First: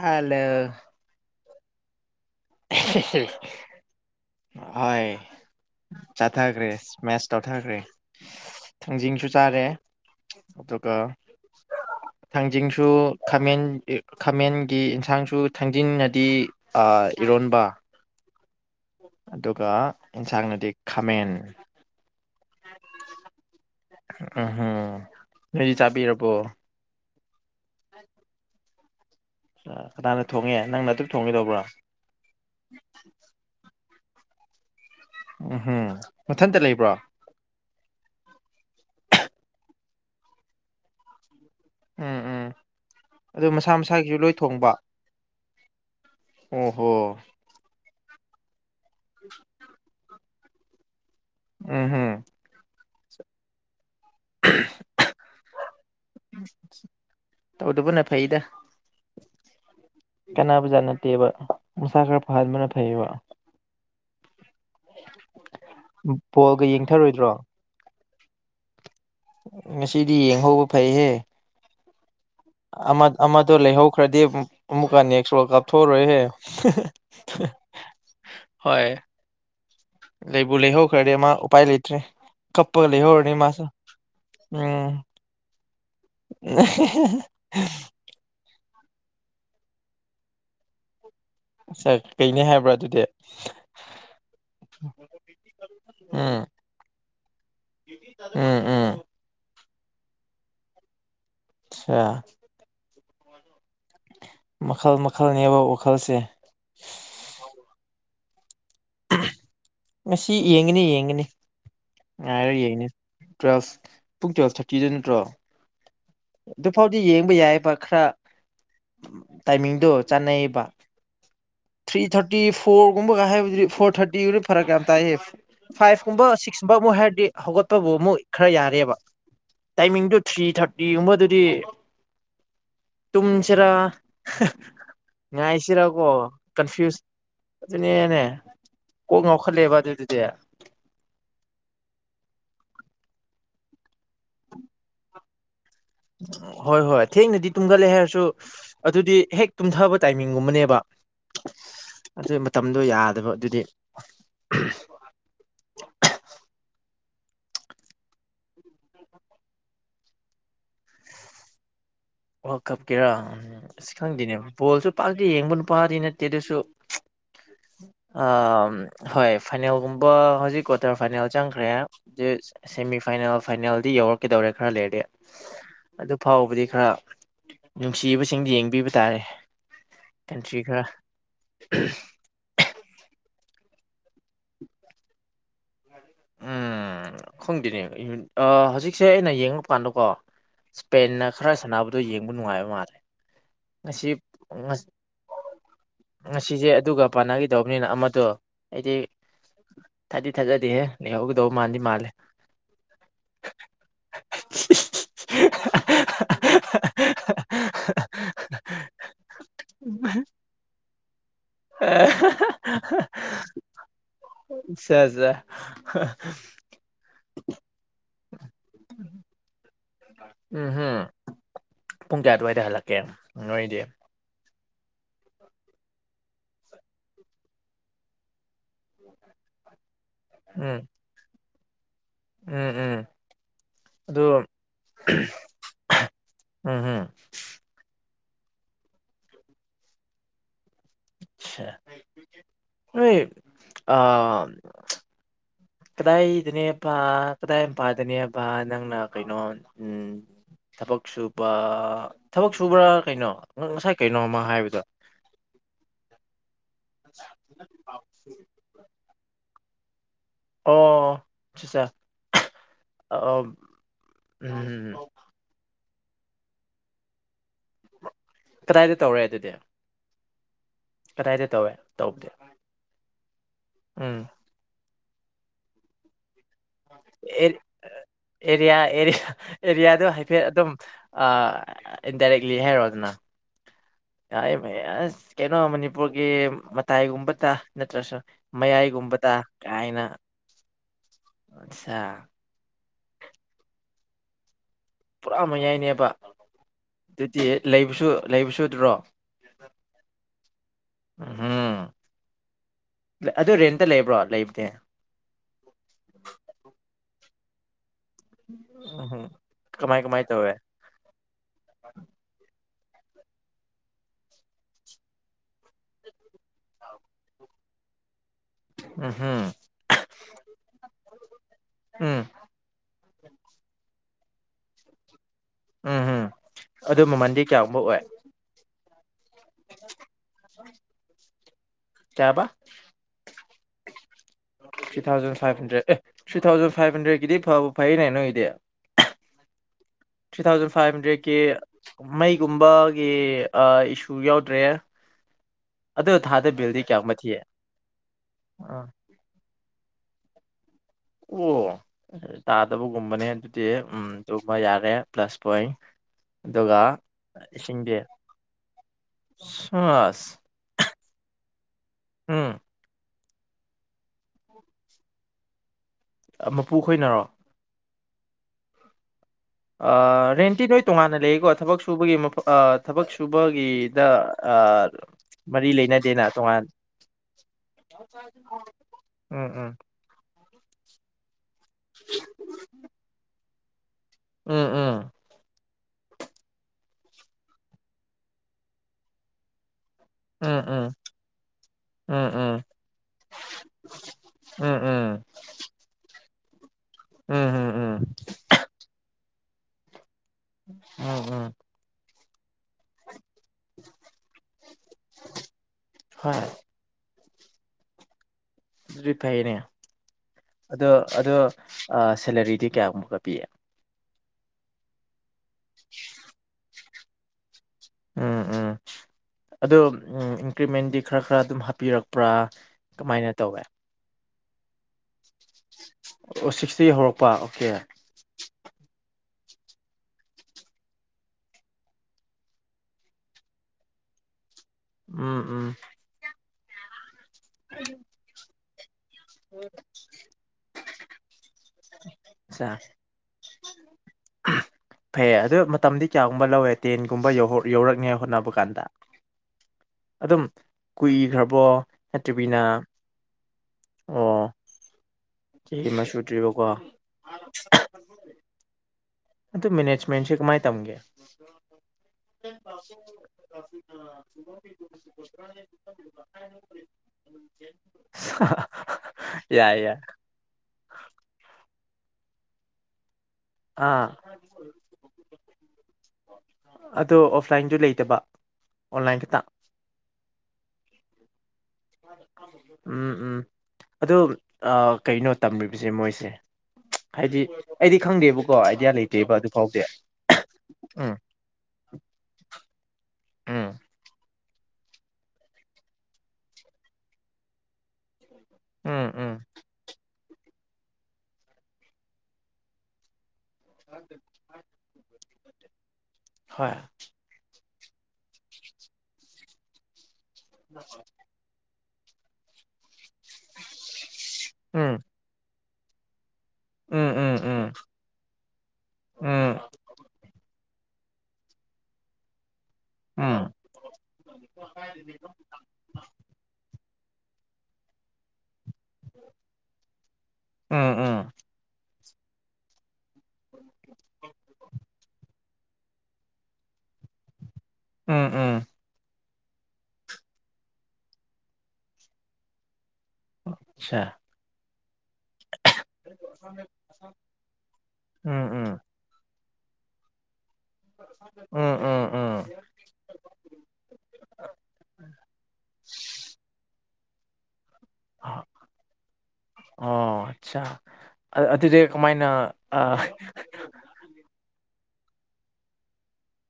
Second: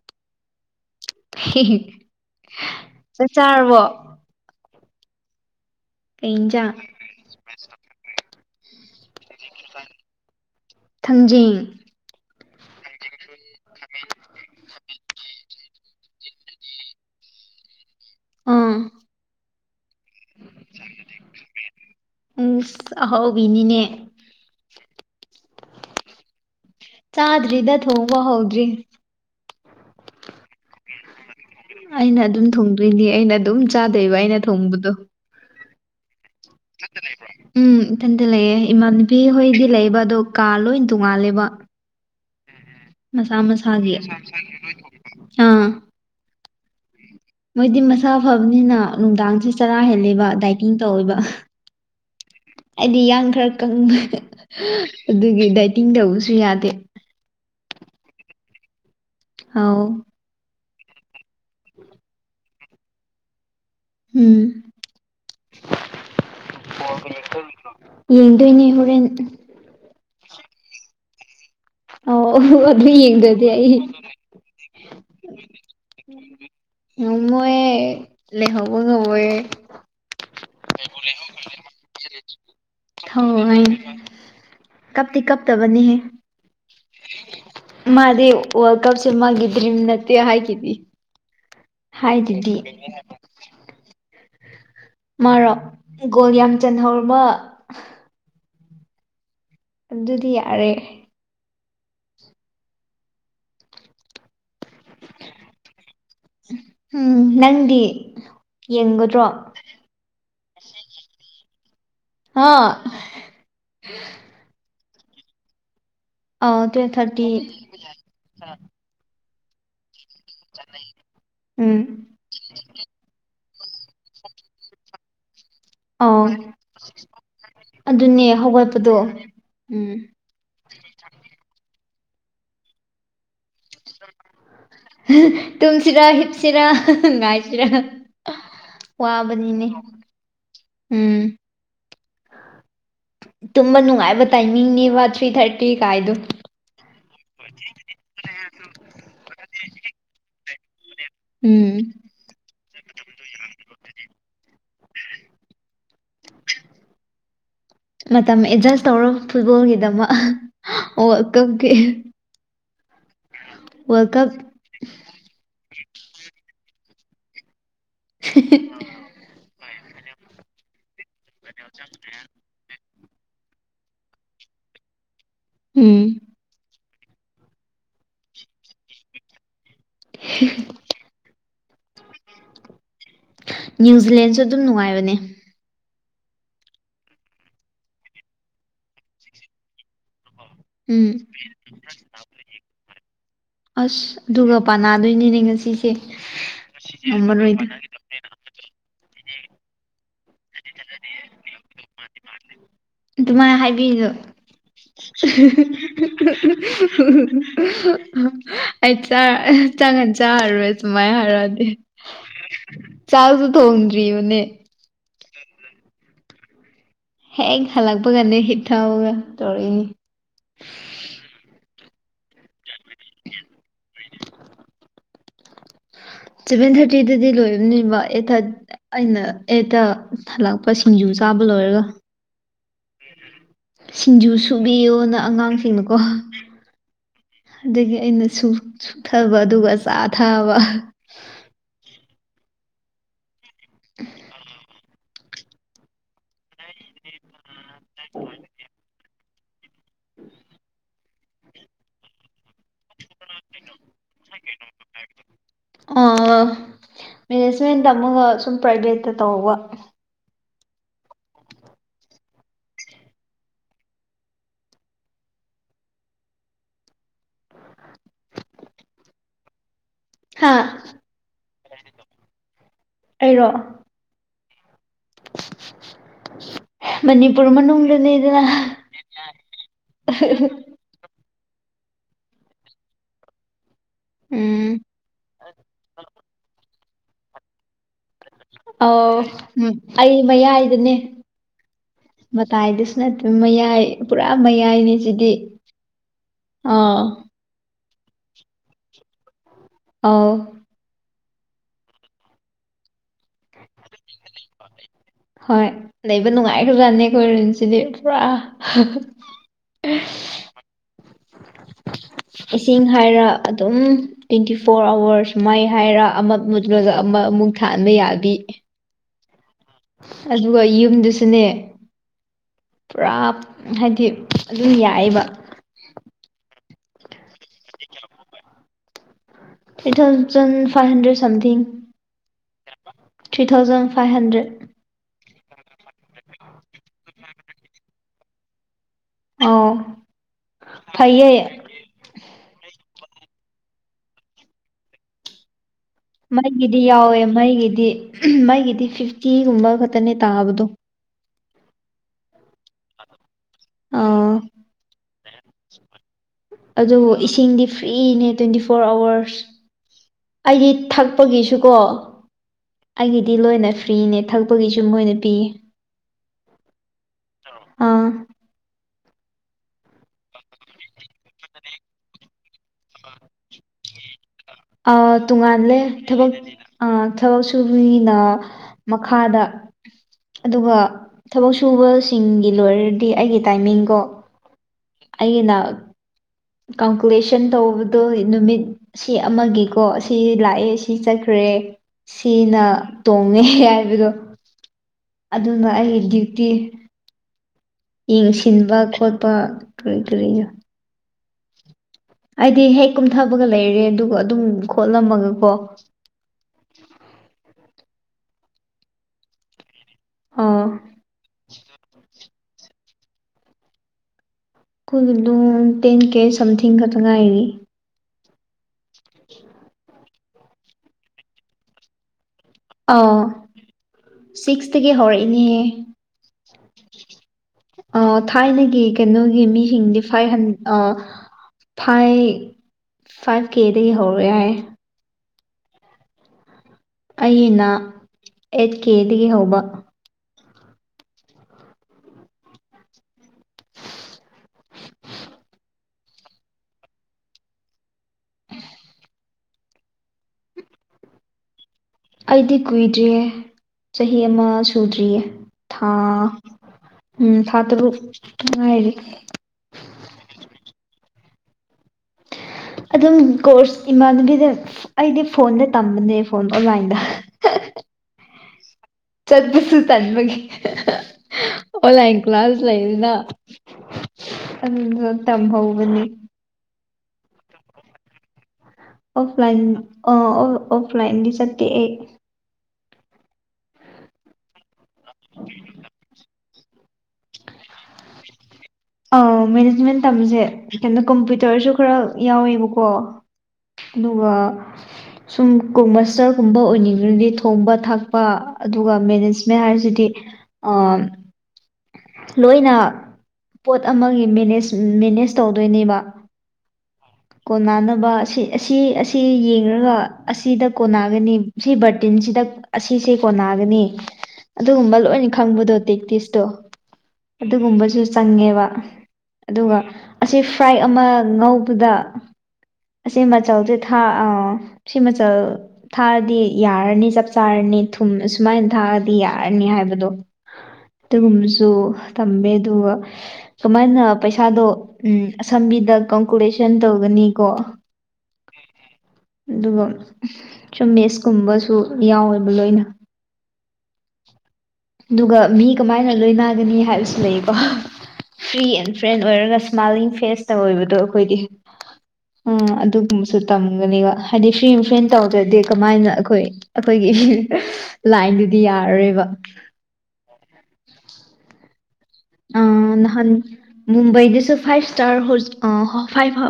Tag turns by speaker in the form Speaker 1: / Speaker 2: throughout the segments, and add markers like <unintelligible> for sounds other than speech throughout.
Speaker 1: ꯍꯂ
Speaker 2: ꯍꯤ ꯍ
Speaker 1: ꯍꯣꯏ
Speaker 2: ꯀꯩ
Speaker 1: ꯆꯥꯊꯈ꯭ꯔꯦ
Speaker 2: ꯏꯟꯖꯥꯡ
Speaker 1: ꯃꯦꯁ ꯇꯧꯊꯈ꯭ꯔꯦ ꯊꯥꯡꯖꯤꯡꯁꯨ ꯆꯥꯔꯦ ꯑꯗꯨꯒ
Speaker 2: ꯊꯝꯖꯦꯡ
Speaker 1: ꯊꯥꯡꯖꯤꯡꯁꯨ ꯈꯥꯃꯦꯟ ꯈꯥꯃꯦꯟꯒꯤ ꯌꯦꯟꯁꯥꯡꯁꯨ ꯊꯥꯡꯖꯤꯤꯡꯅꯗꯤ ꯏꯔꯣꯟꯕ
Speaker 2: ꯑꯥ
Speaker 1: ꯑꯗꯨꯒ ꯑꯦꯟꯁꯥꯡꯅꯗꯤ ꯈꯥꯃꯦꯟ
Speaker 2: ꯎꯝ ꯍ
Speaker 1: ꯎꯝꯝ ꯅꯣꯏꯗꯤ ꯆꯥꯕꯤꯔꯕꯣ
Speaker 2: ꯆꯥꯗ꯭ꯔꯤꯗ ꯊꯣꯡꯕ ꯍꯧꯗ꯭ꯔꯤ
Speaker 1: ꯀꯅꯥꯅ ꯊꯣꯡꯉꯦ ꯅꯪ ꯅꯠꯇ꯭ꯔ ꯊꯣꯡꯒꯦꯗꯧꯕ
Speaker 2: ꯑꯩꯅ ꯑꯗꯨꯝ ꯊꯣꯡꯗꯣꯏꯅꯤ ꯑꯩꯅ ꯑꯗꯨꯝ ꯆꯥꯗꯣꯏꯕ ꯑꯩꯅ ꯊꯣꯡꯕꯗꯣ
Speaker 1: ꯎꯝꯝ ꯃꯊꯟꯇ ꯂꯩꯕ꯭ꯔꯣ
Speaker 2: ꯏꯊꯟꯗꯤ ꯂꯩꯌꯦꯦ ꯏꯃꯥꯟꯅꯕꯤ ꯍꯣꯏꯗꯤ ꯂꯩꯕ ꯑꯗꯣ ꯀꯥ ꯂꯣꯏ ꯇꯣꯡꯉꯥꯜꯂꯦꯕ
Speaker 1: ꯎꯝ ꯎꯝ ꯑꯗꯨ ꯃꯁꯥ ꯃꯁꯥꯒꯤꯁꯨ ꯂꯣꯏ ꯊꯣꯡꯕ
Speaker 2: ꯑꯥ
Speaker 1: ꯑꯣ ꯍꯣ
Speaker 2: ꯃꯣꯏꯗꯤ ꯃꯁꯥ ꯐꯕꯅꯤꯅ ꯅꯨꯡꯗꯥꯡꯁꯦ ꯆꯔꯥ ꯍꯦꯂꯦꯕ ꯗꯥꯏꯀꯤꯡ ꯇꯧꯋꯦꯕ
Speaker 1: ꯎꯝ ꯍꯝ
Speaker 2: ꯍꯥꯏꯗꯤ ꯏꯡ ꯈꯔ ꯀꯪꯗꯦ ꯑꯗꯨꯒꯤ ꯗꯥꯏꯇꯤꯡ ꯇꯧꯕꯁꯨ ꯌꯥꯗꯦ
Speaker 1: ꯇꯧꯗꯨꯕꯨꯅꯦ ꯐꯩꯗ
Speaker 2: ꯍꯥꯎ
Speaker 1: ꯁꯅꯥ ꯖꯥꯠ ꯅꯠꯇꯦꯕ ꯃꯁꯥ ꯈꯔ ꯐꯍꯟꯕꯅ ꯐꯩꯌꯦꯕ
Speaker 2: ꯎꯝ
Speaker 1: ꯕꯣꯜꯒ ꯌꯦꯡꯊꯔꯣꯏꯗ꯭ꯔꯣ
Speaker 2: ꯌꯦꯡꯗꯣꯏꯅꯦ ꯍꯣꯔꯦꯟ
Speaker 1: ꯃꯁꯤꯗꯤ ꯌꯦꯡꯍꯧꯕ ꯐꯩꯍꯦ
Speaker 2: ꯑꯧ ꯑꯗꯨ ꯌꯦꯡꯗ꯭ꯔꯗꯤ
Speaker 1: ꯑꯃꯗꯣ
Speaker 2: ꯑꯩ
Speaker 1: ꯂꯩꯍꯧꯈ꯭ꯔꯗꯤ ꯑꯃꯨꯛꯀ ꯅꯦꯛꯁ ꯋꯥꯔꯜ ꯀꯥꯞꯊꯣꯛꯔꯣꯏꯍꯦ
Speaker 2: ꯃꯣꯏ ꯂꯦꯍꯧꯕ ꯉꯕꯣꯏ
Speaker 1: ꯂꯩꯕꯨ ꯂꯩꯍꯧꯈ꯭ꯔꯗꯤ ꯑꯃ ꯎꯄꯥꯏ ꯂꯩꯇ꯭ꯔꯦ ꯀꯞꯄꯀꯂꯤ ꯍꯔꯅꯤ
Speaker 2: ꯊꯋꯥꯏ
Speaker 1: ꯃꯁ ꯎꯝ
Speaker 2: ꯐꯠꯇꯕꯅꯤꯍꯦ
Speaker 1: <inaudible>
Speaker 2: ꯋꯥꯔꯜꯗ ꯀꯞꯁꯦ ꯃꯥꯒꯤ ꯗ꯭ꯔꯤꯝ ꯅꯠꯇꯦ ꯍꯥꯏꯈꯤꯗꯤ
Speaker 1: ꯑ ꯀꯩꯅꯦ
Speaker 2: ꯍꯥꯏꯗꯨꯗꯤ
Speaker 1: ꯍꯥꯏꯕ꯭ꯔꯥ ꯑꯗꯨꯗꯤ
Speaker 2: ꯃꯥꯔꯣ ꯒꯣꯜ
Speaker 1: ꯎꯝ
Speaker 2: ꯌꯥꯝ ꯆꯟꯍꯔꯃ
Speaker 1: ꯎꯝ ꯎꯝ
Speaker 2: ꯑꯗꯨꯗꯤ ꯌꯥꯔꯦ
Speaker 1: ꯑꯆꯥ ꯃꯈꯜ ꯃꯈꯜꯅꯦꯕ ꯋꯥꯈꯜꯁꯦ
Speaker 2: ꯎꯝ ꯅꯟꯗꯤ
Speaker 1: ꯉꯁꯤ ꯌꯦꯡꯅꯤ ꯌꯦꯡꯅꯤ
Speaker 2: ꯍꯥ
Speaker 1: ꯉꯥꯏꯔ ꯌꯦꯡꯅꯦ ꯇꯨꯋꯦꯜꯐ ꯄꯨꯡ ꯇꯨꯋꯦꯜ ꯊꯥꯔꯇꯤꯗ ꯅꯠꯇ꯭ꯔꯣ
Speaker 2: ꯑꯥ ꯇꯨꯌꯦꯜꯞ
Speaker 1: ꯑꯗꯨꯐꯥꯎꯗꯤ
Speaker 2: ꯊꯥꯔꯇꯤ
Speaker 1: ꯌꯦꯡꯕ ꯌꯥꯏꯕ ꯈꯔ ꯇꯥꯏꯃꯤꯡꯗꯣ ꯆꯥꯟꯅꯩꯌꯦꯕ
Speaker 2: ꯎꯝ
Speaker 1: ꯊ꯭ꯔꯤ ꯊꯥꯔꯇꯤ ꯐꯣꯔꯒꯨꯝꯕꯒ ꯍꯥꯏ ꯐꯣꯔ ꯊꯥꯔꯇꯤꯨꯔ ꯐꯔꯛ ꯌꯥꯝ ꯇꯥꯏꯌꯦ
Speaker 2: ꯑꯥꯎ
Speaker 1: ꯐꯥꯏꯚꯀꯨꯝꯕ ꯁꯤꯛꯁꯀꯨꯝꯕ ꯑꯃꯣꯏ ꯍꯥꯏꯔꯗꯤ ꯍꯧꯒꯠꯄꯕꯨ ꯃꯨꯣꯏ
Speaker 2: ꯑꯗꯨꯅꯦ
Speaker 1: ꯈꯔ
Speaker 2: ꯍꯧꯒꯠꯄꯗꯣ
Speaker 1: ꯌꯥꯔꯦꯕ
Speaker 2: ꯎꯝ
Speaker 1: ꯇꯥꯏꯃꯤꯡꯗꯨ ꯊ꯭ꯔꯤ ꯊꯥꯔꯇꯤꯒꯨꯝꯕ ꯑꯗꯨꯗꯤ ꯇ
Speaker 2: ꯇꯝꯁꯤꯔꯥ
Speaker 1: ꯉꯥꯏꯁꯤꯔꯥꯀꯣ
Speaker 2: ꯍꯤꯞꯁꯤꯔꯥ
Speaker 1: ꯀꯟꯐ꯭ꯌꯨꯁ
Speaker 2: ꯉꯥꯏꯁꯤꯔꯥ
Speaker 1: ꯑꯗꯨꯅꯦꯅꯦ ꯀꯣꯛ
Speaker 2: ꯋꯥꯕꯅꯤꯅꯦ
Speaker 1: ꯉꯥꯎꯈꯠꯂꯦꯕ ꯑꯗꯨꯗꯨꯗꯤ
Speaker 2: ꯎꯝ ꯇꯨꯝꯕ ꯅꯨꯡꯉꯥꯏꯕ ꯇꯥꯏꯃꯤꯡꯅꯦꯕ ꯊ꯭ꯔꯤ ꯊꯥꯔꯇꯤ ꯀꯥꯏꯗꯣ
Speaker 1: ꯍꯣꯏ ꯍꯣꯏ ꯊꯦꯡꯅꯗꯤ ꯇꯨꯝꯈꯠꯂꯦ ꯍꯥꯏꯔꯁꯨ ꯑꯗꯨꯗꯤ ꯍꯦꯛ ꯇꯨꯝꯊꯕ ꯇꯥꯏꯃꯤꯡ ꯀꯨꯝꯕꯅꯦꯕ
Speaker 2: ꯎꯝ
Speaker 1: ꯇꯗꯣ ꯌꯥꯗꯕ ꯑꯗꯨꯗꯤ <inaudible>
Speaker 2: ꯃꯇꯝ ꯑꯦꯗꯖꯁ ꯇꯧꯔꯣ ꯐꯨꯠꯕꯣꯜꯒꯤꯗꯃꯛ ꯀ
Speaker 1: ꯋꯥ ꯀꯞꯀꯤꯦꯔꯥ ꯎꯝ ꯑꯁ
Speaker 2: ꯀꯞ
Speaker 1: ꯈꯪꯗꯦꯅꯦꯕ ꯕꯣꯜꯁꯨ ꯄꯥꯛꯇ ꯌꯦꯡꯕ ꯅꯨꯄꯥꯗꯤ ꯅꯠꯇꯦ ꯑꯗꯨꯁꯨ ꯑ ꯍ ꯐꯥꯏꯅꯦꯜ ꯀꯕ ꯍꯧꯖꯤꯛ ꯀ꯭ꯋꯥꯇ ꯐꯥꯏꯅꯦꯜ ꯆꯪꯈ꯭ꯔꯦ ꯑꯗꯨ ꯁꯦꯃꯤ ꯐꯥꯏꯅꯦꯜ ꯐꯥꯏꯅꯦꯜꯗꯤ ꯌꯧꯔꯛꯀꯗꯧꯔꯦ ꯈꯔ ꯂꯩꯔꯗꯤ
Speaker 2: ꯎꯝ
Speaker 1: ꯑꯗꯨ ꯐꯥꯎꯕꯗꯤ ꯈꯔ ꯅꯨꯡꯁꯤꯕꯁꯤꯡ ꯌꯦꯡꯕꯤꯕ ꯇꯥꯔꯦ ꯀꯒ
Speaker 2: ꯅ꯭ꯌꯨ ꯖꯤꯂꯦꯟꯁꯨ ꯑꯗꯨꯝ ꯅꯨꯡꯉꯥꯏꯕꯅꯦ
Speaker 1: ꯎꯝ ꯈꯪꯗꯦꯅꯦ ꯍꯧꯖꯤꯛꯁꯦ ꯑꯩꯅ ꯌꯦꯡꯕ ꯀꯥꯟꯗꯀꯣ
Speaker 2: ꯎꯝ
Speaker 1: ꯏꯁꯄꯦꯟꯅ ꯈꯔ ꯁꯥꯟꯅꯕꯗꯣ ꯌꯦꯡꯕ ꯅꯨꯡꯉꯥꯏꯕ ꯃꯥꯜꯂꯦ ꯉꯁꯤ
Speaker 2: ꯑꯁ ꯑꯗꯨꯒ ꯄꯥꯅꯥꯗꯣꯏꯅꯤꯅꯦ ꯉꯁꯤꯁꯦ
Speaker 1: ꯉꯁꯤꯁꯦ ꯑꯗꯨꯒ
Speaker 2: ꯉꯝꯃꯔꯣꯏꯗ
Speaker 1: ꯄꯥꯟꯅꯈꯤꯗꯧꯕꯅꯤꯅ ꯑꯃꯗꯣ ꯑꯩꯗꯤ ꯊꯥꯗꯤ ꯊꯥꯖꯗꯤꯍꯦ ꯂꯩꯍꯧꯒꯗꯧꯕ ꯃꯥꯟꯗꯤ ꯃꯥꯜꯂꯦ
Speaker 2: ꯑꯗꯨꯃꯥꯏꯅ ꯍꯥꯏꯕꯤꯅꯣ ꯑꯩ ꯆꯪꯉꯅꯤ ꯆꯥꯔꯨꯔꯦ ꯁꯨꯃꯥꯏꯅ ꯍꯥꯏꯔꯛꯑꯗꯤ ꯆꯥꯛꯁꯨ ꯊꯣꯡꯗ꯭ꯔꯤꯕꯅꯦ
Speaker 1: ꯖ
Speaker 2: ꯍꯦꯛ ꯍꯜꯂꯛꯄꯒꯅꯦ ꯍꯤꯞꯊꯕꯒꯥ ꯇꯧꯇꯥꯛ ꯏꯅꯦ
Speaker 1: ꯎꯝ ꯎꯝ ꯄꯨꯡ ꯀꯌꯥ ꯑꯗꯨꯋꯥꯏꯗ ꯍꯜꯂꯛꯀꯦ ꯅꯣꯏꯗꯤ
Speaker 2: ꯁꯚꯦꯟ ꯊꯥꯔꯇꯤꯗꯗꯤ ꯂꯣꯏꯕꯅꯦꯕ ꯑꯦꯠ ꯊꯔ ꯑꯩꯅ ꯑꯦꯠꯇ ꯍꯜꯂꯛꯄ
Speaker 1: ꯎꯝ
Speaker 2: ꯁꯤꯡꯖꯨ ꯆꯥꯕ ꯂꯣꯏꯔꯒ
Speaker 1: ꯎꯝ ꯎꯝ ꯑꯗꯨ
Speaker 2: ꯁꯤꯡꯖꯨ ꯁꯨꯕꯤꯌꯣꯅ ꯑꯉꯥꯡꯁꯤꯡꯅꯀꯣ
Speaker 1: ꯎꯝꯍꯨꯝ
Speaker 2: ꯑꯗꯨꯒꯤ ꯑꯩꯅ ꯁ ꯁꯨꯊꯕ ꯑꯗꯨꯒ ꯆꯥꯊꯕ
Speaker 1: ꯑꯠꯁꯥ ꯅꯣꯏ ꯑ ꯀꯗꯥꯏꯗꯅꯦꯕ ꯀꯗꯥꯏ ꯃꯄꯥꯗꯅꯦꯕ ꯅꯪꯅ ꯀꯩꯅꯣ ꯎꯝ ꯊꯕꯛ ꯁꯨꯕ ꯊꯕꯛ ꯁꯨꯕ꯭ꯔꯥ ꯀꯩꯅꯣ ꯉꯁꯥꯏ ꯀꯩꯅꯣꯃ ꯍꯥꯏꯕꯗꯣ <unintelligible>
Speaker 2: ꯑꯣ ꯃꯦꯅꯦꯖꯃꯦꯟ ꯇꯝꯃꯒꯥ ꯁꯨꯝ ꯄ꯭ꯔꯥꯏꯚꯦꯠꯇ ꯇꯧꯕ
Speaker 1: ꯑꯣ ꯑꯥꯆꯥ ꯑ ꯎꯝꯝ ꯀꯗꯥꯏꯗ ꯇꯧꯔꯦ ꯑꯗꯨꯗꯤ
Speaker 2: ꯍꯥꯥ
Speaker 1: ꯀꯗꯥꯏꯗ ꯇꯧꯋꯦ ꯇꯧꯕꯗꯤ
Speaker 2: ꯑꯩꯔꯣ
Speaker 1: ꯎꯝ
Speaker 2: ꯃꯅꯤꯄꯨꯔ ꯃꯅꯨꯡꯗꯅꯤꯗꯅ
Speaker 1: ꯑꯦꯔꯤꯌꯥ ꯑꯦꯔꯤꯌꯥꯗ ꯍꯥꯏꯐꯦꯠ ꯑꯗꯨꯝ ꯑ ꯏꯟꯗꯥꯏꯔꯦꯛꯂꯤ ꯍꯥꯏꯔꯛ ꯑꯣꯗꯅ
Speaker 2: ꯎꯝ
Speaker 1: ꯌꯥ ꯑꯁ ꯀꯩꯅꯣ ꯃꯅꯤꯄꯨꯔꯒꯤ ꯃꯇꯥꯏꯒꯨꯝꯕꯇ ꯅꯠꯇ꯭ꯔꯁꯨ
Speaker 2: ꯑꯣ
Speaker 1: ꯃꯌꯥꯏꯒꯨꯝꯕꯗ
Speaker 2: ꯑꯩ ꯃꯌꯥꯏꯗꯅꯦ
Speaker 1: ꯑꯆꯥ
Speaker 2: ꯁꯨ ꯅꯠꯇꯦ ꯃꯌꯥꯏ ꯄꯨꯔꯥ ꯃꯌꯥꯏ
Speaker 1: ꯄꯨꯔꯥ ꯃꯌꯥꯏꯅꯦꯕ
Speaker 2: ꯑꯥ
Speaker 1: ꯑꯗꯨꯗꯤ ꯂꯩꯕꯁꯨ ꯂꯩꯕꯁꯨꯗ꯭ꯔꯣ
Speaker 2: ꯑꯥꯎ
Speaker 1: ꯎꯝꯝ ꯑꯗꯨ ꯔꯦꯟꯇ ꯂꯩꯕ꯭ꯔꯣ ꯂꯩꯕꯗꯤ
Speaker 2: ꯍꯣꯏ ꯂꯩꯕ ꯅꯨꯡꯉꯥꯏꯈ꯭ꯔ꯭ ꯖꯠꯅꯦ ꯑꯩꯈꯣꯏ ꯔꯦꯟꯁꯤꯗꯤ ꯄꯨꯔꯥ
Speaker 1: ꯎꯝ ꯀꯃꯥꯏ ꯀꯃꯥꯏ ꯇꯧꯋꯦ
Speaker 2: ꯏꯁꯤꯡ ꯍꯥꯏꯔ ꯑꯗꯨꯝ ꯇ꯭ꯋꯦꯟꯇꯤ ꯐꯣꯔ ꯑꯋꯥꯔ ꯁ ꯃꯩ ꯍꯥꯏꯔ ꯑꯃ ꯃꯨꯠꯂꯒ ꯑꯃ ꯑꯃꯨꯛ ꯊꯥꯟꯕ ꯌꯥꯕꯤ
Speaker 1: ꯎ ꯍꯝ
Speaker 2: ꯑꯗꯨꯒ ꯌꯨꯝꯗꯨꯁꯨꯅꯦ
Speaker 1: ꯎꯝ
Speaker 2: ꯄꯨꯔꯥ ꯍꯥꯏꯗꯤ ꯑꯗꯨꯝ ꯌꯥꯏꯌꯦꯕ
Speaker 1: ꯎꯝ ꯎꯝ ꯑꯗꯨ ꯃꯃꯟꯗꯤ ꯀꯌꯥꯒꯨꯝꯕ ꯑꯣꯏ
Speaker 2: three thousand five hundred something
Speaker 1: ꯌꯥꯕ
Speaker 2: three thousand five hundred
Speaker 1: thousand five hundred ꯊ꯭ ꯊꯥꯎꯖꯟ ꯐꯥꯏꯚ ꯍꯟꯗ꯭ꯔꯦꯠꯀꯤꯗꯤ ꯐꯕꯨ ꯐꯩꯅꯦ ꯅꯣꯏꯒꯤꯗꯤ
Speaker 2: ꯑꯧ
Speaker 1: ꯊꯔꯤ ꯊꯥꯎꯖꯟ ꯐꯥꯏꯚꯕ
Speaker 2: ꯐꯩꯌꯦ
Speaker 1: ꯍꯨꯟꯗꯔ꯭ꯦꯗꯀꯤ ꯃꯩ ꯒꯨꯝꯕꯒꯤ ꯏꯁꯨ ꯌꯥꯎꯗ꯭ꯔꯦ ꯑꯗꯨ ꯊꯥꯗ
Speaker 2: ꯃꯩꯒꯤꯗꯤ
Speaker 1: ꯕꯤꯜꯗꯤ ꯀꯌꯥꯒꯨꯝꯕ
Speaker 2: ꯌꯥꯎꯋꯦ
Speaker 1: ꯊꯤꯌꯦ
Speaker 2: ꯃꯩꯒꯤꯗꯤ
Speaker 1: ꯑ
Speaker 2: ꯃꯩꯒꯤꯗꯤ ꯐꯤꯐꯇꯤꯒꯨꯝꯕ ꯈꯛꯇꯅꯦ ꯇꯥꯕꯗꯣ
Speaker 1: ꯑꯣ ꯇꯥꯇꯕꯨꯒꯨꯝꯕꯅꯦ ꯎꯝ
Speaker 2: ꯑꯥ
Speaker 1: ꯑꯗꯨꯃꯥ ꯌꯥꯔꯦ ꯄ꯭ꯂꯁ ꯄꯣꯏꯟ ꯑꯗꯨꯒ
Speaker 2: ꯑꯗꯨꯕꯨ ꯏꯁꯤꯡꯗꯤ ꯐ꯭ꯔꯤꯅꯦ ꯇ꯭ꯋꯦꯟꯇꯤ ꯐꯣꯔ ꯑꯋꯥꯔꯁ
Speaker 1: ꯁꯁ
Speaker 2: ꯑꯩꯗꯤ ꯊꯛꯄꯒꯤꯁꯨꯀꯣ
Speaker 1: ꯎꯝ
Speaker 2: ꯑꯩꯒꯤ ꯗꯤ ꯂꯣꯏꯅ ꯐ꯭ꯔꯤꯅꯦ ꯊꯛꯄꯒꯤꯁꯨ ꯃꯣꯏꯅ ꯄꯤꯌꯦ
Speaker 1: ꯃꯄꯨ ꯈꯣꯏꯅꯔꯣ
Speaker 2: ꯑꯥ
Speaker 1: ꯔꯦꯟꯇꯤ ꯅꯣꯏ ꯇꯣꯉꯥꯟꯅ ꯂꯩꯌꯦꯀꯣ ꯊꯕꯛ ꯁꯨꯕꯒꯤ ꯃꯐꯝ ꯊꯕꯛ ꯁꯨꯕꯒꯤꯗ
Speaker 2: ꯑ
Speaker 1: ꯃꯔꯤ
Speaker 2: ꯇꯣꯉꯥꯜꯂꯦ
Speaker 1: ꯂꯩꯅꯗꯦꯅ
Speaker 2: ꯊꯕꯛ
Speaker 1: ꯇꯣꯉꯥꯟ
Speaker 2: ꯑ ꯊꯕꯛ ꯁꯨꯕꯤꯅ ꯃꯈꯥꯗ
Speaker 1: <inaudible>
Speaker 2: ꯑꯗꯨꯒ ꯊꯕꯛ ꯁꯨꯕꯁꯤꯡꯒꯤ ꯂꯣꯏꯔꯗꯤ ꯑꯩꯒꯤ ꯇꯥꯏꯃꯤꯡ ꯀꯣ
Speaker 1: ꯎꯝ
Speaker 2: ꯑꯩꯅ ꯀꯥꯜꯀꯨꯂꯦꯁꯟ ꯇꯧꯕꯗꯣ ꯅꯨꯃꯤꯠ ꯁꯤ ꯑꯃꯒꯤ ꯀꯣ ꯁꯤ
Speaker 1: ꯎꯝ
Speaker 2: ꯂꯥꯛꯑꯦ ꯁꯤ
Speaker 1: ꯎꯝ
Speaker 2: ꯆꯠꯈ꯭ꯔꯦ
Speaker 1: ꯎꯝ ꯎꯝ
Speaker 2: ꯁꯤꯅ ꯇꯣꯡꯉꯦ ꯍꯥꯏꯕꯗꯣ
Speaker 1: ꯎꯝ
Speaker 2: ꯑꯗꯨꯅ ꯑꯩꯒꯤ ꯏ
Speaker 1: ꯎꯝ ꯍꯝ
Speaker 2: ꯌꯦꯡꯁꯤꯟꯕ ꯈꯣꯠꯄ ꯀꯔꯤ ꯀꯔꯤꯅꯣ
Speaker 1: ꯎꯝ ꯎꯝ
Speaker 2: ꯑꯗꯨꯗꯤ ꯍꯦꯛ ꯀꯨꯝ ꯄꯠꯊꯕꯒ ꯂꯩꯔꯦ ꯑꯗꯨꯒ ꯑꯗꯨꯝ ꯈꯣꯠꯂꯝꯃꯒꯀꯣ
Speaker 1: ꯍꯣꯏ ꯑꯗꯨꯗꯤ ꯐꯩꯅꯦ
Speaker 2: ꯑ ꯑꯩꯈꯣꯏꯒꯤ
Speaker 1: ꯑꯗꯣ ꯑꯣ ꯁꯦꯂꯔꯤ ꯗꯤ ꯀꯌꯥꯒꯨꯝꯛꯀ ꯄꯤꯑꯦ
Speaker 2: ꯑꯩꯈꯣꯏꯒꯤ ꯑꯗꯨ ꯇꯦꯟ ꯀꯦꯁ ꯁꯝꯊꯤꯡ ꯈꯛꯇ ꯉꯥꯏꯔꯤ
Speaker 1: ꯎꯝ ꯎꯝ ꯑꯗꯣ ꯏꯟꯀ꯭ꯔꯤꯃꯦꯟꯗꯤ ꯈꯔ ꯈꯔ ꯑꯗꯨꯝ ꯍꯥꯞꯄꯤꯔꯛꯄ꯭ꯔꯥ ꯀꯃꯥꯏꯅ
Speaker 2: ꯑꯥꯎ
Speaker 1: ꯇꯧꯋꯦ
Speaker 2: ꯁꯤꯛꯁꯇꯒꯤ ꯍꯧꯔꯛꯏꯅꯦꯍꯦ
Speaker 1: ꯑꯣ ꯁꯤꯛꯁꯇꯤ ꯍꯧꯔꯛꯄ ꯑꯣ
Speaker 2: ꯑ ꯊꯥꯏꯅꯒꯤ ꯀꯩꯅꯣꯒꯤ ꯃꯤꯁꯤꯡꯗꯤ ꯐꯥꯏꯚ ꯍꯟ ꯑ ꯐꯥꯏꯚ ꯐꯥꯏꯚ ꯀꯦꯗꯒꯤ ꯍꯧꯔ ꯌꯥꯔꯦ
Speaker 1: ꯎꯝ ꯎꯝ
Speaker 2: ꯑꯩꯅ ꯑꯩꯠ ꯀꯦꯗꯒꯤ ꯍꯧꯕ
Speaker 1: ꯁꯥ ꯑ ꯐꯩꯌꯦ ꯑꯗꯨ ꯃꯇꯝꯗꯤ ꯀꯌꯥꯒꯨꯝꯕ ꯂꯧꯋꯦ ꯇꯦꯟꯒꯨꯝꯕ ꯌꯧꯔꯛꯅꯤ ꯍꯣꯠꯅꯕ ꯀꯥꯟꯗ ꯑꯗꯨꯝ ꯀꯨꯏꯈ꯭ꯔꯕꯣ
Speaker 2: ꯑꯩꯗꯤ
Speaker 1: ꯅꯠꯇ꯭ꯔꯤꯕꯤꯅ
Speaker 2: ꯀꯨꯏꯗ꯭ꯔꯤꯦ ꯆꯍꯤ
Speaker 1: ꯑꯣ
Speaker 2: ꯑꯃ ꯁꯨꯗ꯭ꯔꯤꯌꯦ
Speaker 1: ꯆꯍꯤ
Speaker 2: ꯊꯥ
Speaker 1: ꯑꯃ ꯁꯨꯗ꯭ꯔꯤꯕꯀꯣ
Speaker 2: ꯎꯝ ꯊꯥ ꯇꯔꯨꯛ ꯉꯅꯨꯡꯉꯥꯏꯔꯤ
Speaker 1: ꯑꯗꯨ ꯃꯦꯅꯦꯖꯃꯦꯟꯁꯤ ꯀꯃꯥꯏ ꯇꯝꯒꯦ
Speaker 2: ꯑꯗꯨꯝ ꯀꯣꯔꯁ ꯏꯃꯥꯟꯅꯕꯤꯗ ꯑꯩꯗꯤ ꯐꯣꯟꯗ ꯇꯝꯕꯅꯦ ꯐꯣꯟ ꯑꯣꯟꯂꯥꯏꯟꯗ
Speaker 1: ꯑ
Speaker 2: ꯆꯠꯄꯁꯨ ꯇꯟꯕꯒꯤꯦ ꯑꯣꯟꯂꯥꯏꯟ ꯀ꯭ꯂꯥꯁ ꯂꯩꯗꯅ
Speaker 1: ꯑꯥ
Speaker 2: ꯑꯗꯨ ꯇꯝꯍꯧꯕꯅꯤ
Speaker 1: ꯑꯗꯣ ꯑꯣꯐꯂꯥꯏꯟꯁꯨ ꯂꯩꯇꯕ ꯑꯣꯟꯂꯥꯏꯟ ꯈꯛꯇ
Speaker 2: ꯑꯣꯐꯂꯥꯏꯟ ꯑ ꯑꯣꯐꯂꯥꯏꯟꯗꯤ ꯆ
Speaker 1: ꯎꯝ ꯎꯝ ꯑꯗꯣ ꯀꯩꯅꯣ ꯇꯝꯃꯤꯕꯁꯦ ꯃꯣꯏꯁꯦ ꯍꯥꯏꯗꯤ ꯑꯩꯗꯤ ꯈꯪꯗꯦꯕ
Speaker 2: ꯑ ꯃꯦꯅꯦꯖꯃꯦꯟ ꯇꯝꯁꯦ ꯀꯩꯅꯣ
Speaker 1: ꯎꯝ
Speaker 2: ꯀꯝꯄ꯭ꯌꯨꯇꯔꯁꯨ ꯈꯔ ꯌꯥꯎꯋꯦꯕꯀꯣ
Speaker 1: ꯎꯝ
Speaker 2: ꯑꯗꯨꯒ ꯁꯨꯝ ꯃꯁꯇꯔꯒꯨꯝꯕ ꯑꯣꯏꯅꯤꯡꯉꯗꯤ ꯊꯣꯡꯕ ꯊꯥꯛ ꯑꯗꯨꯒ ꯃꯦꯅꯦꯖꯃꯦꯟ ꯍꯥꯏꯁꯤꯗꯤ ꯂꯣꯏꯅ ꯄꯣꯠ ꯑꯃꯒꯤꯅꯦ ꯃꯦꯅꯦꯖ ꯇꯧꯗꯣꯏꯅꯦꯕ
Speaker 1: ꯍꯣꯏ
Speaker 2: ꯀꯣꯟꯅꯅꯕ ꯑꯁꯤ ꯑꯁꯤ ꯑꯁꯤ ꯌꯦꯡꯂꯡꯒ ꯑꯁꯤꯗ ꯀꯣꯟꯅꯒꯅꯤ ꯁꯤ ꯕꯔꯠ ꯇꯤꯟꯁꯤꯗ ꯑꯁꯤꯁꯦ ꯀꯣꯟꯅꯒꯅꯤ ꯑꯗꯨꯒꯨꯝꯕ ꯂꯣꯏꯅ ꯈꯪꯕꯗꯣ ꯇꯦꯛꯇꯤꯁ ꯣ ꯑꯗꯨꯒꯨꯝꯕꯁꯨ ꯆꯪꯉꯦꯕ ꯑꯗꯨꯒ ꯑꯁꯤ ꯐ꯭ꯔꯥꯏ ꯑꯃ ꯉꯧꯕꯗ ꯑꯁꯤ ꯃꯆꯜꯁꯦ ꯑꯥ ꯁꯤ ꯃꯆꯜ ꯊꯥꯑꯗꯤ ꯌꯥꯔꯅꯤ ꯆꯞ ꯆꯥꯔꯅꯤ ꯊꯨꯝ ꯁꯨꯃꯥꯏꯅ ꯊꯥꯛꯑꯗꯤ ꯌꯥꯔꯅꯤ ꯍꯥꯏꯕꯗꯣ ꯑꯗꯨꯒꯨꯝꯕꯁꯨ ꯇꯝꯃꯦ ꯑꯗꯨꯒ ꯀꯃꯥꯏꯅ ꯄꯩꯁꯥꯗꯣ ꯎꯝ ꯑꯁꯝꯕꯤꯗ ꯀꯨꯔꯦꯁꯟ ꯇꯧꯒꯅꯤꯀꯣ
Speaker 1: ꯎꯝ ꯎꯝ
Speaker 2: ꯑꯗꯨꯒ ꯆꯨꯝꯃꯦꯁꯀꯨꯝꯕꯁꯨ ꯌꯥꯎꯋꯦꯕ ꯂꯣꯏꯅ
Speaker 1: ꯑꯆꯥ
Speaker 2: ꯑꯗꯨꯒ ꯃꯤ ꯀꯃꯥꯏꯅ ꯂꯣꯏꯅꯒꯅꯤ ꯍꯥꯏꯕꯁꯨ ꯂꯩꯌꯦꯀꯣ
Speaker 1: ꯎꯝ
Speaker 2: ꯐ꯭ꯔꯤ ꯑꯦꯟ ꯐ꯭ꯔꯦꯟ ꯑꯣꯏꯔꯒ ꯏꯁꯃꯥꯏꯂꯤꯡ ꯐꯦꯁ ꯇꯧꯕꯗꯣ ꯑꯩꯈꯣꯏꯗꯤ
Speaker 1: ꯎꯝ ꯎꯝ ꯎꯝ ꯎꯝ
Speaker 2: ꯑ ꯑꯗꯨꯒꯨꯝꯕꯁꯨ ꯇꯝꯒꯅꯤꯕ ꯍꯥꯏꯗꯤ ꯐ꯭ꯔꯤ ꯐꯦꯟ ꯇꯧꯗ꯭ꯔꯗꯤ ꯀꯃꯥꯏꯅ ꯑꯩꯈꯣꯏ ꯑꯩꯈꯣꯏꯒꯤ ꯂꯥꯏꯟꯗꯨꯗꯤ ꯌꯥꯔꯔꯣꯏꯕ
Speaker 1: ꯑꯣ ꯑꯆꯥ ꯑ ꯑꯗꯨꯗꯤ ꯀꯃꯥꯏꯅ
Speaker 2: ꯑ ꯅꯍꯥꯟ ꯃꯕꯩꯗꯤꯁꯨ ꯐꯥꯏ ꯁ꯭ꯇꯥꯔ ꯍ ꯐꯥꯏꯚ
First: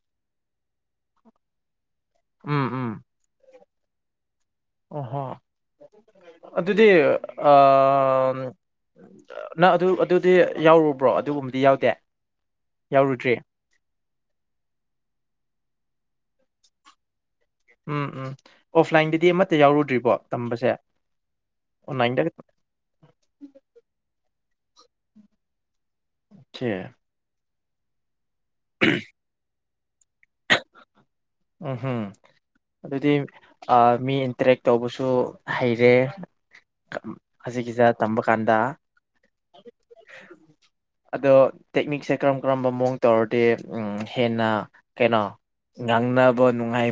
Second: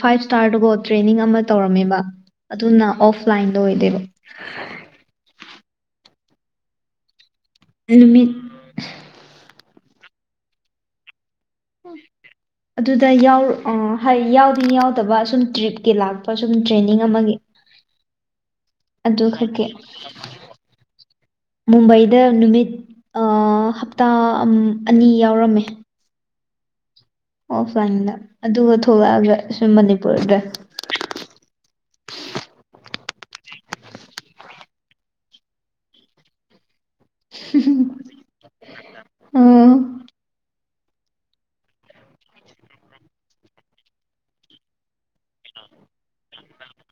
Speaker 2: ꯐꯥꯏꯞ ꯁ꯭ꯇꯥꯔꯗꯨꯒꯣ ꯇ꯭ꯔꯦꯅꯤꯡ ꯑꯃ ꯇꯧꯔꯝꯃꯦꯕ
Speaker 1: ꯎꯝ
Speaker 2: ꯑꯗꯨꯅ
Speaker 1: ꯎꯝ
Speaker 2: ꯑꯣꯐꯂꯥꯏꯟꯗ ꯑꯣꯏꯗꯦꯕ
Speaker 1: ꯑꯣꯍꯣ ꯑꯗꯨꯗꯤ
Speaker 2: ꯅꯨꯃꯤꯠ
Speaker 1: ꯅꯪ ꯑꯗꯨ ꯑꯗꯨꯗꯤ ꯌꯥꯎꯔꯨꯕ꯭ꯔꯣ ꯑꯗꯨꯒꯨꯝꯕꯗꯤ ꯌꯥꯎꯗꯦ
Speaker 2: ꯑꯗꯨꯗ
Speaker 1: ꯌꯥꯎꯔꯨꯗ꯭ꯔꯤ
Speaker 2: ꯌꯥꯎꯗꯤ ꯌꯥꯎꯗꯕ ꯁꯁꯨꯝ ꯇ꯭ꯔꯤꯞꯀꯤ ꯂꯥꯛꯄ ꯁꯨꯝ ꯇ꯭ꯔꯦꯅꯤꯡ ꯑꯃꯒꯤ
Speaker 1: ꯎꯝ ꯎꯝ
Speaker 2: ꯑꯗꯨ
Speaker 1: ꯑꯣꯐꯂꯥꯏꯟꯗꯗꯤ ꯑꯃꯠꯇ
Speaker 2: ꯈꯛꯀꯤ
Speaker 1: ꯌꯥꯎꯔꯨꯗ꯭ꯔꯤꯕꯣ ꯇꯝꯕꯁꯦ
Speaker 2: ꯃꯨꯝꯕꯩꯗ
Speaker 1: ꯑꯣꯟꯂꯥꯏꯟꯗ
Speaker 2: ꯅꯨꯃꯤꯠ ꯍꯞꯇꯥ ꯑꯅꯤ ꯌꯥꯎꯔꯝꯃꯦ
Speaker 1: ꯀ
Speaker 2: ꯑꯣꯐꯂꯥꯏꯟꯗ ꯑꯗꯨꯒ ꯊꯣꯛꯂꯛꯑꯒ꯭ꯔꯦ ꯁꯨꯝ ꯃꯅꯤꯄꯨꯔꯗꯦ
Speaker 1: ꯎꯝ ꯍꯝ ꯑꯗꯨꯗꯤ ꯃꯤ ꯏꯟꯇꯔꯦꯛ ꯇꯧꯕꯁꯨ ꯍꯩꯔꯦ ꯑꯁꯤꯒꯤꯁꯤꯦ ꯇꯝꯕ ꯀꯥꯟꯗ
Speaker 2: ꯎꯝ
Speaker 1: ꯑꯗꯣ ꯇꯦꯛꯅꯤꯛꯁꯦ ꯀꯔꯝ ꯀꯔꯝꯕ ꯃꯑꯣꯡ ꯇꯧꯔꯗꯤ ꯍꯦꯟꯅ ꯀꯩꯅꯣ ꯉꯥꯡꯅꯕ ꯅꯨꯡꯉꯥꯏ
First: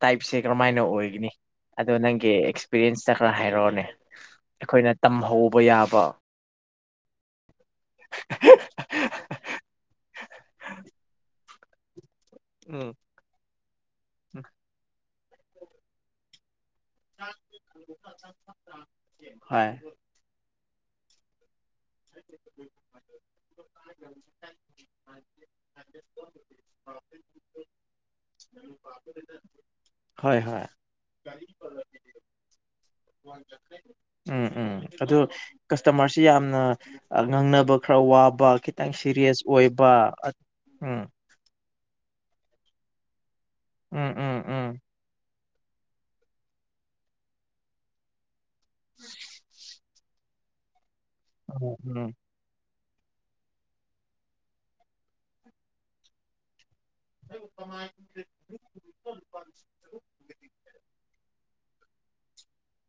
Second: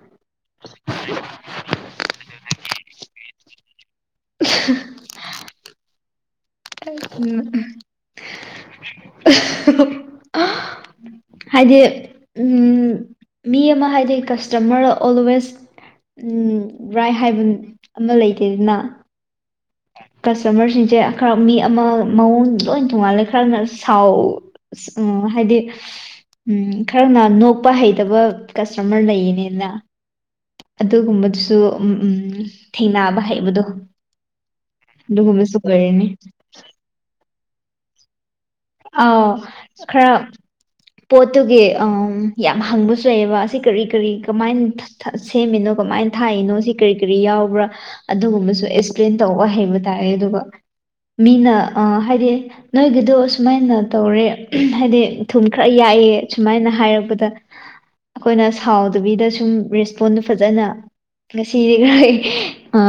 Speaker 1: ꯇꯥꯏꯞꯁꯦ ꯀꯔꯝꯥꯏꯅ ꯑꯣꯏꯒꯅꯤ ꯑꯗꯣ ꯅꯪꯒꯤ ꯑꯦꯛꯁꯄꯤꯔꯤꯌꯦꯟꯁꯇ ꯈꯔ ꯍꯥꯏꯔꯛꯑꯣꯅꯦ ꯑꯩꯈꯣꯏꯅ ꯇꯝꯍꯧꯕ ꯌꯥꯕ
Speaker 2: ꯎ ꯍꯥꯏꯗꯤ
Speaker 1: ꯎꯝ
Speaker 2: ꯃꯤ ꯑꯃ ꯍꯥꯏꯗꯤ ꯀꯁꯇꯃꯔ ꯑꯣꯜꯋꯦꯁ ꯔꯥꯏ ꯍꯥꯏꯕ ꯑꯃ ꯂꯩꯇꯦ ꯑꯗꯨꯅ
Speaker 1: ꯍꯣꯏ
Speaker 2: ꯀꯁꯇꯃꯔꯁꯤꯡꯁꯦ ꯈꯔ ꯃꯤ ꯑꯃ ꯃꯑꯣꯡ ꯂꯣꯏ ꯊꯣꯡꯉꯥꯜꯂꯦ ꯈꯔꯅ ꯁꯥꯎ ꯎ ꯍꯥꯏꯗꯤ ꯎꯝ ꯈꯔ ꯅ ꯅꯣꯛꯄ ꯍꯩꯇꯕ ꯀꯁꯇꯃꯔ ꯂꯩꯌꯦꯅꯦꯅ
Speaker 1: ꯍꯣꯏ ꯍꯣꯏ
Speaker 2: ꯑꯗꯨꯒꯨꯝꯕꯗꯨꯁꯨ ꯊꯦꯡꯅꯕ ꯍꯩꯕꯗꯣ
Speaker 1: ꯎꯝ ꯎꯝ ꯑꯗꯨ
Speaker 2: ꯑꯗꯨꯒꯨꯝꯕꯁꯨ ꯑꯣꯏꯔꯅꯤ
Speaker 1: ꯀꯁꯇꯃꯔꯁꯤ ꯌꯥꯝꯅ ꯉꯥꯡꯅꯕ ꯈꯔ ꯋꯥꯕ ꯈꯤꯇꯪ
Speaker 2: ꯑꯥꯎ
Speaker 1: ꯁꯤꯔꯤꯌꯁ ꯑꯣꯏꯕ
Speaker 2: ꯈꯔ
Speaker 1: ꯎꯝ
Speaker 2: ꯄꯣꯠꯇꯨꯒꯤ ꯌꯥꯝ ꯍꯪꯕꯁꯨꯏꯑꯕ ꯑꯁꯤ ꯀꯔꯤ ꯀꯔꯤ
Speaker 1: ꯎꯝ ꯎꯝ ꯎꯝ
Speaker 2: ꯀꯃꯥꯏꯅ ꯁꯦꯝꯃꯤꯅꯣ ꯀꯃꯥꯏꯅ ꯊꯥꯛꯏꯅꯣ ꯁꯤ ꯀꯔꯤ ꯀꯔꯤ ꯌꯥꯎꯕ꯭ꯔꯥ ꯑꯗꯨꯒꯨꯝꯕꯁꯨ ꯑꯦꯛꯁꯄ꯭ꯂꯦꯟ ꯇꯧꯕ ꯍꯩꯕ ꯇꯦ ꯑꯗꯨꯒ ꯃꯤꯅ
Speaker 1: ꯎꯝ
Speaker 2: ꯍꯥꯏꯗꯤ ꯅꯣꯏꯒꯤꯗꯣ ꯁꯨꯃꯥꯏꯅ ꯇꯧꯔꯦ ꯍꯥꯏꯗꯤ ꯊꯨꯝ ꯈꯔ ꯌꯥꯛꯑꯦ ꯁꯨꯃꯥꯏꯅ ꯍꯥꯏꯔꯛꯄꯗ ꯑꯩꯈꯣꯏꯅ ꯁꯥꯎꯗꯨꯕꯤꯗ ꯁꯨꯝ ꯔꯦꯁꯄꯣꯟꯗ ꯐꯖꯅ ꯁꯤꯗꯤ ꯈꯔ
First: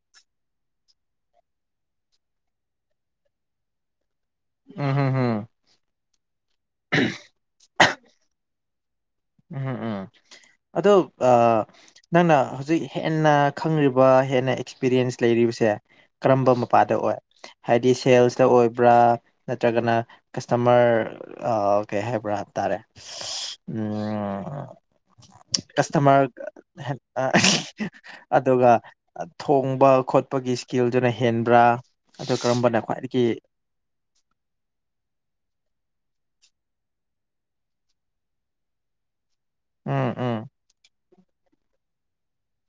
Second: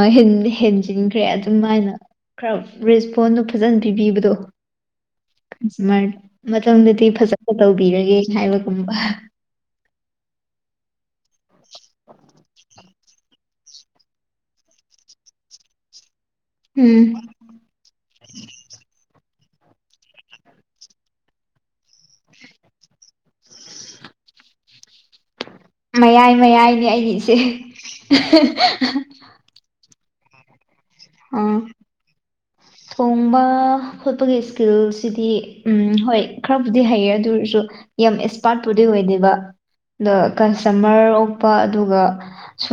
Speaker 2: ꯍꯦꯟꯖꯤꯟꯈ꯭ꯔꯦ ꯑꯗꯨꯝꯥꯏꯅ ꯈꯔ ꯔꯦꯁꯄꯣꯟꯗꯣ ꯐꯖꯅ ꯄꯤꯕꯤꯕꯗꯣ
Speaker 1: ꯎꯝ ꯍꯝ
Speaker 2: ꯁꯨꯃꯔ ꯃꯇꯝꯗꯗꯤ ꯐꯖꯅ ꯇꯧꯕꯤꯔꯒꯦ ꯍꯥꯏꯕꯒꯨꯝꯕ
Speaker 1: ꯎꯝꯝ ꯎꯝ ꯑꯗꯣ ꯅꯪꯅ ꯍꯧꯖꯤꯛ ꯍꯦꯟꯅ ꯈꯪꯉꯕ ꯍꯦꯟꯅ ꯑꯦꯛꯁꯄꯤꯔꯤꯌꯦꯟꯁ ꯂꯩꯔꯤꯕꯁꯦ ꯀꯔꯝꯕ ꯃꯄꯥꯗ
Speaker 2: ꯎꯝ
Speaker 1: ꯑꯣꯏ ꯍꯥꯏꯗꯤ ꯁꯦꯜꯁꯇ ꯑꯣꯏꯕ꯭ꯔꯥ ꯅꯠꯇ꯭ꯔꯒꯅ ꯀꯁꯇꯃꯔ ꯀꯩ ꯍꯥꯏꯕ꯭ꯔꯥꯇꯥꯥꯔꯦ ꯎ ꯀꯁꯇꯃꯔ
Speaker 2: ꯃꯌꯥꯏ ꯃꯌꯥꯏꯅꯦ ꯑꯩꯒꯤꯁꯦ
Speaker 1: ꯑꯗꯨꯒ ꯊꯣꯡꯕ ꯈꯣꯠꯄꯒꯤ ꯏꯁꯀꯤꯜꯗꯨꯅ
Speaker 2: ꯑꯥ
Speaker 1: ꯍꯦꯟꯕ꯭ꯔꯥ ꯀꯔꯝꯕꯅ ꯈ꯭ꯋꯥꯏꯗꯒꯤ
Speaker 2: ꯊꯣꯡꯕ ꯈꯣꯠꯄꯒꯤ ꯏꯁꯀꯤꯜꯁꯤꯗꯤ ꯎ ꯍꯣꯏ ꯈꯔꯕꯨꯗꯤ ꯍꯩꯌꯦ ꯑꯗꯨꯔꯁꯨ ꯌꯥꯝ ꯑꯦꯛꯁꯄꯥꯔꯠꯄꯨꯗꯤ ꯑꯣꯏꯗꯦꯕ
Speaker 1: ꯎꯝ
Speaker 2: ꯑꯗꯣ
Speaker 1: ꯎꯝ
Speaker 2: ꯀꯁꯇꯃꯔ ꯑꯣꯐ ꯑꯗꯨꯒ